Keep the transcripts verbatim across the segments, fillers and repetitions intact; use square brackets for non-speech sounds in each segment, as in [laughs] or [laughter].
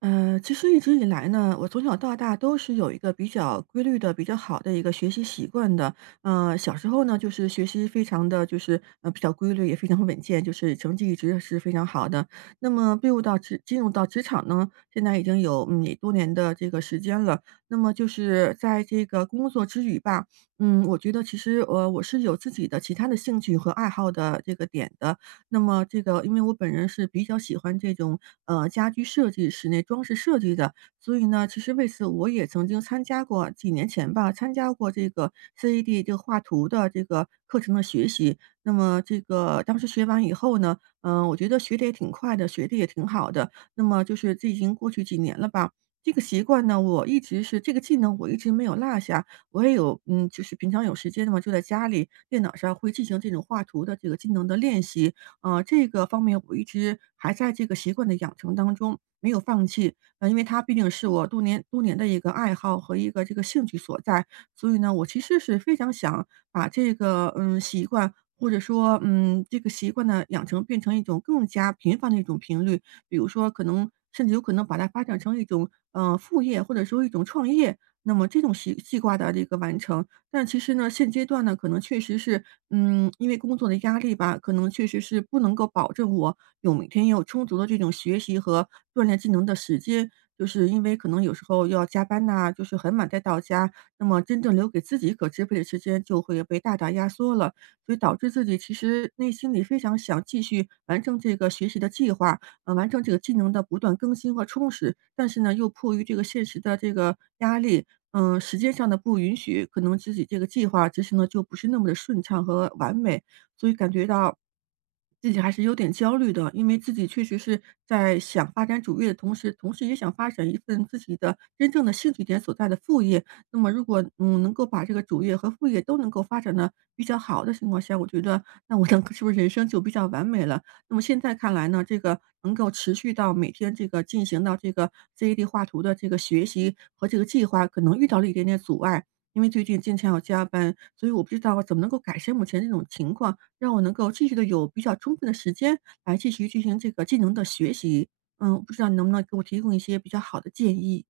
呃，其实一直以来呢，我从小到大都是有一个比较规律的、比较好的一个学习习惯的。呃，小时候呢，就是学习非常的就是呃比较规律，也非常稳健，就是成绩一直是非常好的。那么进入到职进入到职场呢，现在已经有嗯也多年的这个时间了。那么就是在这个工作之余吧，嗯，我觉得其实呃我是有自己的其他的兴趣和爱好的这个点的。那么这个因为我本人是比较喜欢这种，呃，家居设计、室内装饰设计的，所以呢，其实为此我也曾经参加过几年前吧，参加过这个 C A D 这个画图的这个课程的学习。那么这个当时学完以后呢，嗯，我觉得学的也挺快的，学的也挺好的。那么就是这已经过去几年了吧，这个习惯呢，我一直是这个技能我一直没有落下。我也有嗯，就是平常有时间的话，就在家里电脑上会进行这种画图的这个技能的练习。呃，这个方面我一直还在这个习惯的养成当中，没有放弃。呃，因为它毕竟是我多年多年的一个爱好和一个这个兴趣所在，所以呢，我其实是非常想把这个，嗯，习惯或者说，嗯，这个习惯的养成变成一种更加频繁的一种频率。比如说可能甚至有可能把它发展成一种，呃，副业或者说一种创业，那么这种习计惯的这个完成，但其实呢，现阶段呢，可能确实是，嗯，因为工作的压力吧，可能确实是不能够保证我有每天有充足的这种学习和锻炼技能的时间。就是因为可能有时候要加班呐，就是很晚才到家，那么真正留给自己可支配的时间就会被大大压缩了，所以导致自己其实内心里非常想继续完成这个学习的计划，呃，完成这个技能的不断更新和充实，但是呢，又迫于这个现实的这个压力，嗯，时间上的不允许，可能自己这个计划执行的就不是那么的顺畅和完美，所以感觉到自己还是有点焦虑的。因为自己确实是在想发展主业的同时，同时也想发展一份自己的真正的兴趣点所在的副业。那么如果嗯能够把这个主业和副业都能够发展的比较好的情况下，我觉得那我能 [laughs] 是不是人生就比较完美了？那么现在看来呢，这个能够持续到每天这个进行到这个 C A D 画图的这个学习和这个计划，可能遇到了一点点阻碍。因为最近经常要加班，所以我不知道怎么能够改善目前这种情况，让我能够继续的有比较充分的时间来继续进行这个技能的学习。嗯，不知道你能不能给我提供一些比较好的建议？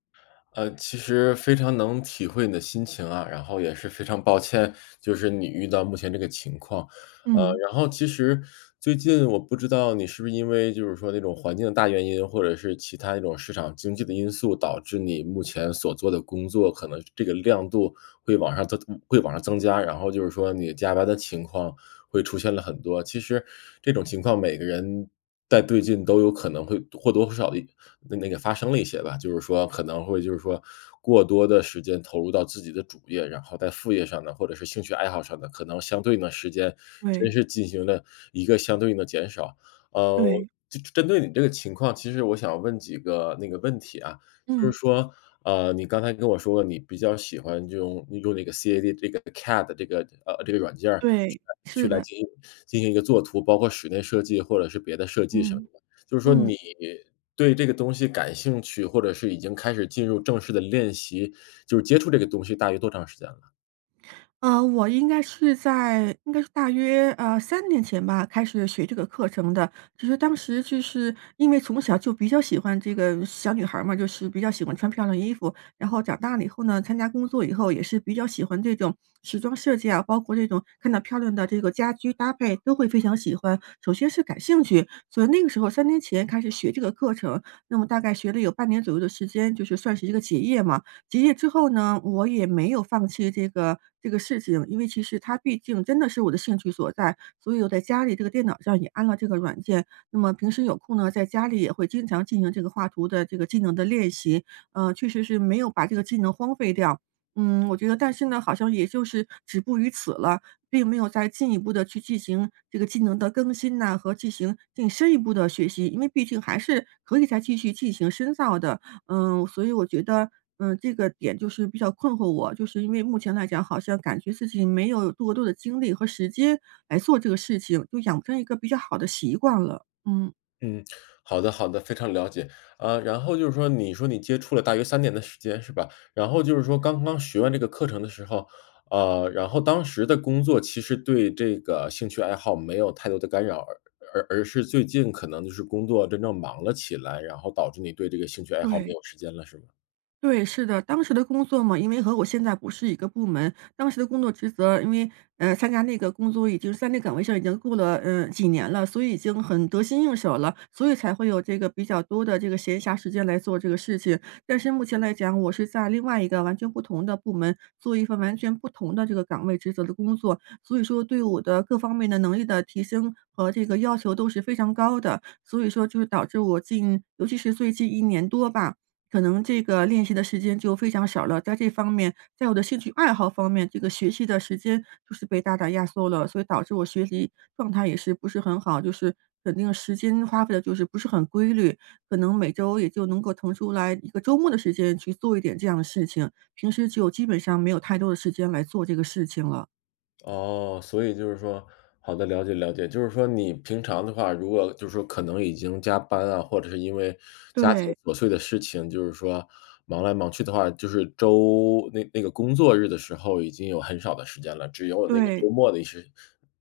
呃，其实非常能体会你的心情啊，然后也是非常抱歉，就是你遇到目前这个情况。呃，嗯，然后其实最近我不知道你是不是因为就是说那种环境的大原因，或者是其他那种市场经济的因素，导致你目前所做的工作可能这个亮度会往上增会往上增加，然后就是说你加班的情况会出现了很多。其实这种情况每个人在最近都有可能会或多或少的那那个发生了一些吧，就是说可能会就是说过多的时间投入到自己的主业，然后在副业上呢，或者是兴趣爱好上呢，可能相对呢时间真对是进行了一个相对应的减少。呃，对。就针对你这个情况，其实我想问几个那个问题啊，就是嗯，说，呃，你刚才跟我说你比较喜欢用用那个 C A D 这个 C A D 这个呃这个软件儿去对，来去是来的。进行进行一个作图，包括室内设计或者是别的设计什么。嗯就是说嗯。你对这个东西感兴趣，或者是已经开始进入正式的练习，就是接触这个东西大约多长时间了？呃，我应该是在应该是大约，呃三年前吧，开始学这个课程的。其实当时就是因为从小就比较喜欢这个小女孩儿嘛，就是比较喜欢穿漂亮衣服。然后长大了以后呢，参加工作以后也是比较喜欢这种时装设计啊，包括这种看到漂亮的这个家居搭配都会非常喜欢。首先是感兴趣，所以那个时候三年前开始学这个课程，那么大概学了有半年左右的时间，就是算是一个结业嘛。结业之后呢，我也没有放弃这个这个事情，因为其实它毕竟真的是我的兴趣所在，所以我在家里这个电脑上也安了这个软件。那么平时有空呢，在家里也会经常进行这个画图的这个技能的练习，呃，确实是没有把这个技能荒废掉。嗯，我觉得但是呢，好像也就是止步于此了，并没有再进一步的去进行这个技能的更新呐，和进行更深一步的学习，因为毕竟还是可以再继续进行深造的。嗯，所以我觉得，嗯，这个点就是比较困惑我，就是因为目前来讲，好像感觉自己没有多多的精力和时间来做这个事情，就养成一个比较好的习惯了。嗯，嗯，好的好的，非常了解。啊。然后就是说你说你接触了大约三年的时间是吧？然后就是说刚刚学完这个课程的时候，呃，然后当时的工作其实对这个兴趣爱好没有太多的干扰，而而而是最近可能就是工作真正忙了起来，然后导致你对这个兴趣爱好没对。有时间了，是吗？对，是的，当时的工作嘛，因为和我现在不是一个部门，当时的工作职责，因为呃参加那个工作已经在那岗位上已经过了嗯呃几年了，所以已经很得心应手了，所以才会有这个比较多的这个闲暇时间来做这个事情。但是目前来讲，我是在另外一个完全不同的部门做一份完全不同的这个岗位职责的工作，所以说对我的各方面的能力的提升和这个要求都是非常高的，所以说就是导致我近，尤其是最近一年多吧。可能这个练习的时间就非常少了，在这方面，在我的兴趣爱好方面，这个学习的时间就是被大大压缩了，所以导致我学习状态也是不是很好，就是肯定时间花费的就是不是很规律，可能每周也就能够腾出来一个周末的时间去做一点这样的事情，平时就基本上没有太多的时间来做这个事情了。哦，所以就是说好的，了解了解。就是说你平常的话，如果就是说可能已经加班啊，或者是因为家庭对，琐碎的事情，就是说忙来忙去的话，就是周那那个工作日的时候已经有很少的时间了，只有那个对，周末的一些。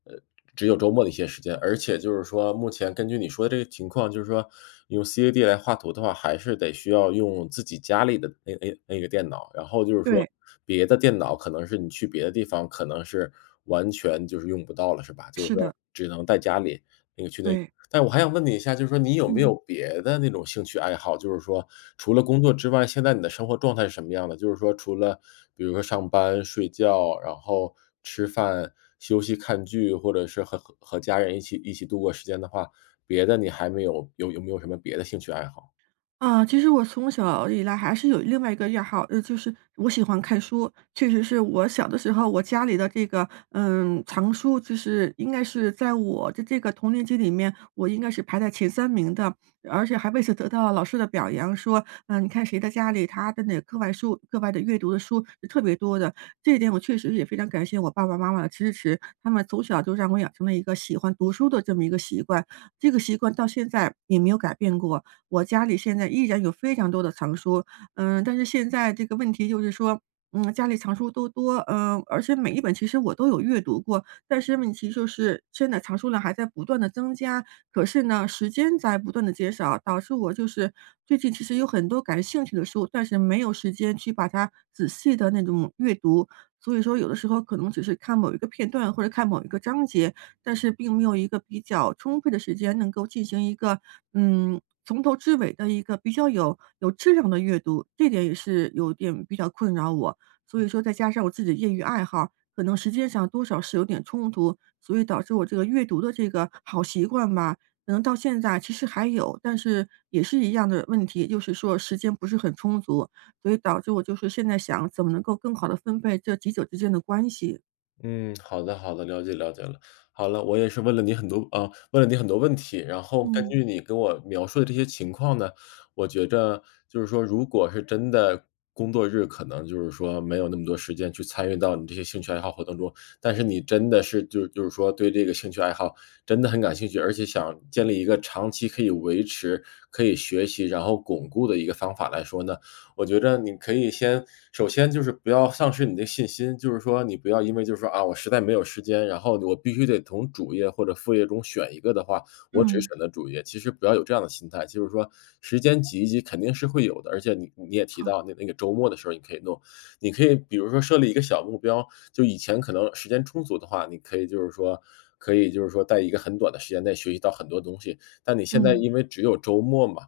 呃呃只有周末的一些时间。而且就是说，目前根据你说的这个情况，就是说用 C A D 来画图的话，还是得需要用自己家里的那那那个电脑，然后就是说对，别的电脑可能是你去别的地方，可能是完全就是用不到了，是吧？就是是说的，只能在家里那个去那对。但我还想问你一下，就是说你有没嗯。有别的那种兴趣爱好？就是说除了工作之外，现在你的生活状态是什么样的？就是说除了比如说上班、睡觉，然后吃饭、休息、看剧，或者是和和和家人一起一起度过时间的话，别的你还没有有有没有什么别的兴趣爱好？啊，其实我从小以来还是有另外一个爱好，呃，就是我喜欢看书。确实是我小的时候，我家里的这个，嗯，藏书就是应该是在我的这个同年级里面，我应该是排在前三名的，而且还为此得到了老师的表扬，说，嗯，你看谁的家里他的那个课外书、课外的阅读的书是特别多的。这一点我确实也非常感谢我爸爸妈妈的支持，他们从小就让我养成了一个喜欢读书的这么一个习惯，这个习惯到现在也没有改变过。我家里现在依然有非常多的藏书，嗯，但是现在这个问题就是说，嗯，家里藏书都多，嗯，而且每一本其实我都有阅读过，但是问题就是现在藏书量还在不断的增加，可是呢，时间在不断的减少，导致我就是最近其实有很多感兴趣的书，但是没有时间去把它仔细的那种阅读。所以说有的时候可能只是看某一个片段或者看某一个章节，但是并没有一个比较充沛的时间能够进行一个，嗯，从头至尾的一个比较有有质量的阅读，这点也是有点比较困扰我。所以说再加上我自己的业余爱好，可能时间上多少是有点冲突，所以导致我这个阅读的这个好习惯吧，可能到现在其实还有，但是也是一样的问题，就是说时间不是很充足，所以导致我就是现在想怎么能够更好的分配这几者之间的关系。嗯，好的好的，了解了解了。好了，我也是问了你很多啊，问了你很多问题，然后根嗯。据你跟我描述的这些情况呢，我觉着就是说，如果是真的工作日可能就是说没有那么多时间去参与到你这些兴趣爱好活动中，但是你真的是就就是说对这个兴趣爱好真的很感兴趣，而且想建立一个长期可以维持、可以学习，然后巩固的一个方法来说呢，我觉着你可以先首先就是不要丧失你的信心，就是说你不要因为就是说，啊，我实在没有时间，然后我必须得从主业或者副业中选一个的话，我只嗯，选择主业。其实不要有这样的心态，就是说时间挤一挤肯定是会有的，而且你你也提好。到那那个周末的时候你可以弄，你可以比如说设立一个小目标，就以前可能时间充足的话，你可以就是说可以就是说在一个很短的时间内学习到很多东西，但你现在嗯嗯。因为只有周末嘛，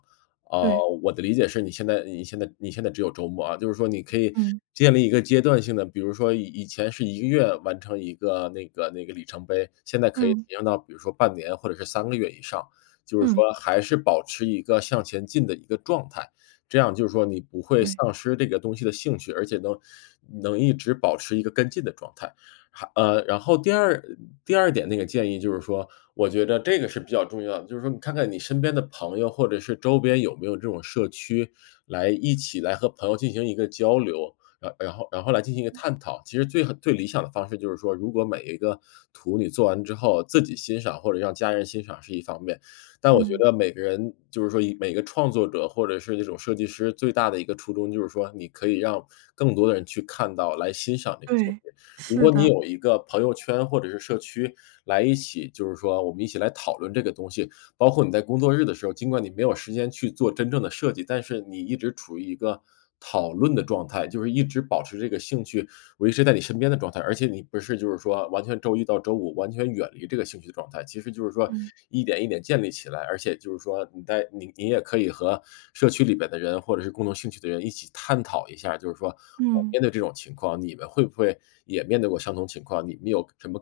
啊，对。我的理解是你现在你现在你现在只有周末啊，就是说你可以嗯，建立一个阶段性的，比如说以以前是一个月完成一个那个那个里程碑，现在可以嗯，提升到比如说半年或者是三个月以上，就是嗯，说还是保持一个向前进的一个状态。这样就是说你不会对。丧失这个东西的兴趣，而且能能一直保持一个跟进的状态。还呃，然后第二第二点那个建议就是说，我觉得这个是比较重要的，就是说你看看你身边的朋友或者是周边有没有这种社区，来一起来和朋友进行一个交流，然然后然后来进行一个探讨。其实最最理想的方式就是说，如果每一个图你做完之后自己欣赏或者让家人欣赏是一方面，但我觉嗯，得每个人就是说以每个创作者或者是这种设计师最大的一个初衷就是说，你可以让更多的人去看到来欣赏这个作对，品。如是果你的。有一个朋友圈或者是社区，来一起就是说我们一起来讨论这个东西，包括你在工作日的时候，尽管你没有时间去做真正的设计，但是你一直处于一个讨论的状态，就是一直保持这个兴趣，我一直在你身边的状态，而且你不是就是说完全周一到周五完全远离这个兴趣的状态，其实就是说嗯，一点一点建立起来，而且就是说你在你你也可以和社区里边的人或者是共同兴趣的人一起探讨一下，就是说我嗯。面对这种情况，你们会不会也面对过相同情况？你们有什么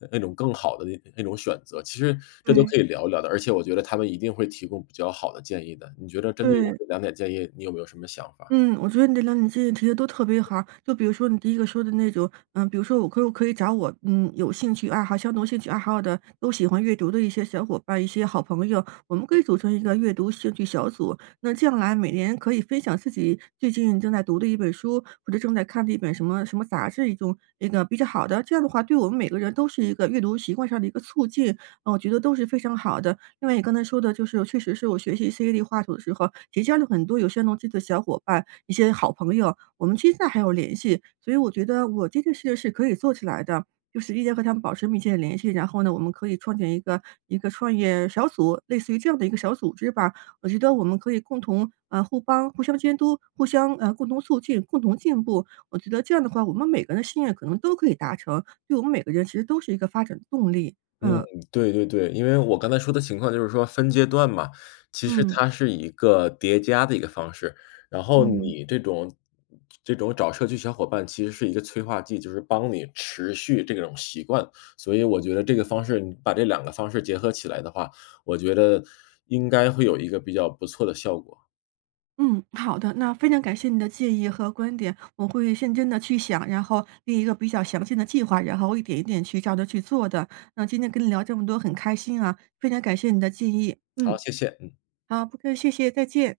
呃那种更好的那那种选择？其实这都对，可以聊一聊的，而且我觉得他们一定会提供比较好的建议的。你觉得针对我对。这两点建议，你有没有什么想法？嗯，我觉得你这两点建议提的都特别好。就比如说你第一个说的那种，嗯，比如说我可不可以找我嗯有兴趣爱好、相同兴趣爱好的、都喜欢阅读的一些小伙伴、一些好朋友，我们可以组成一个阅读兴趣小组。那这样来，每年可以分享自己最近正在读的一本书，或者正在看的一本什么什么杂志，一种一个比较好的。这样的话，对我们每个人都是一个阅读习惯上的一个促进，呃我觉得都是非常好的。另外你刚才说的就是，确实是我学习 C A D 画图的时候，结交了很多有相同志趣的小伙伴，一些好朋友，我们现在还有联系，所以我觉得我这件事是可以做起来的，就是一直和他们保持密切的联系，然后呢，我们可以创建一个一个创业小组，类似于这样的一个小组织吧。我觉得我们可以共同呃互帮、互相监督、互相呃共同促进、共同进步。我觉得这样的话，我们每个人的心愿可能都可以达成，对我们每个人其实都是一个发展动力。嗯，嗯对对对，因为我刚才说的情况就是说分阶段嘛，其实嗯它是一个叠加的一个方式。然后嗯。你这种这种找社区小伙伴其实是一个催化剂，就是帮你持续这种习惯。所以我觉得这个方式，你把这两个方式结合起来的话，我觉得应该会有一个比较不错的效果。嗯，好的，那非常感谢你的建议和观点，我会认真的去想，然后列一个比较详细的计划，然后一点一点去照着去做的。那今天跟你聊这么多，很开心啊，非常感谢你的建议。好，嗯，谢谢，嗯。好，不客气，谢谢，再见。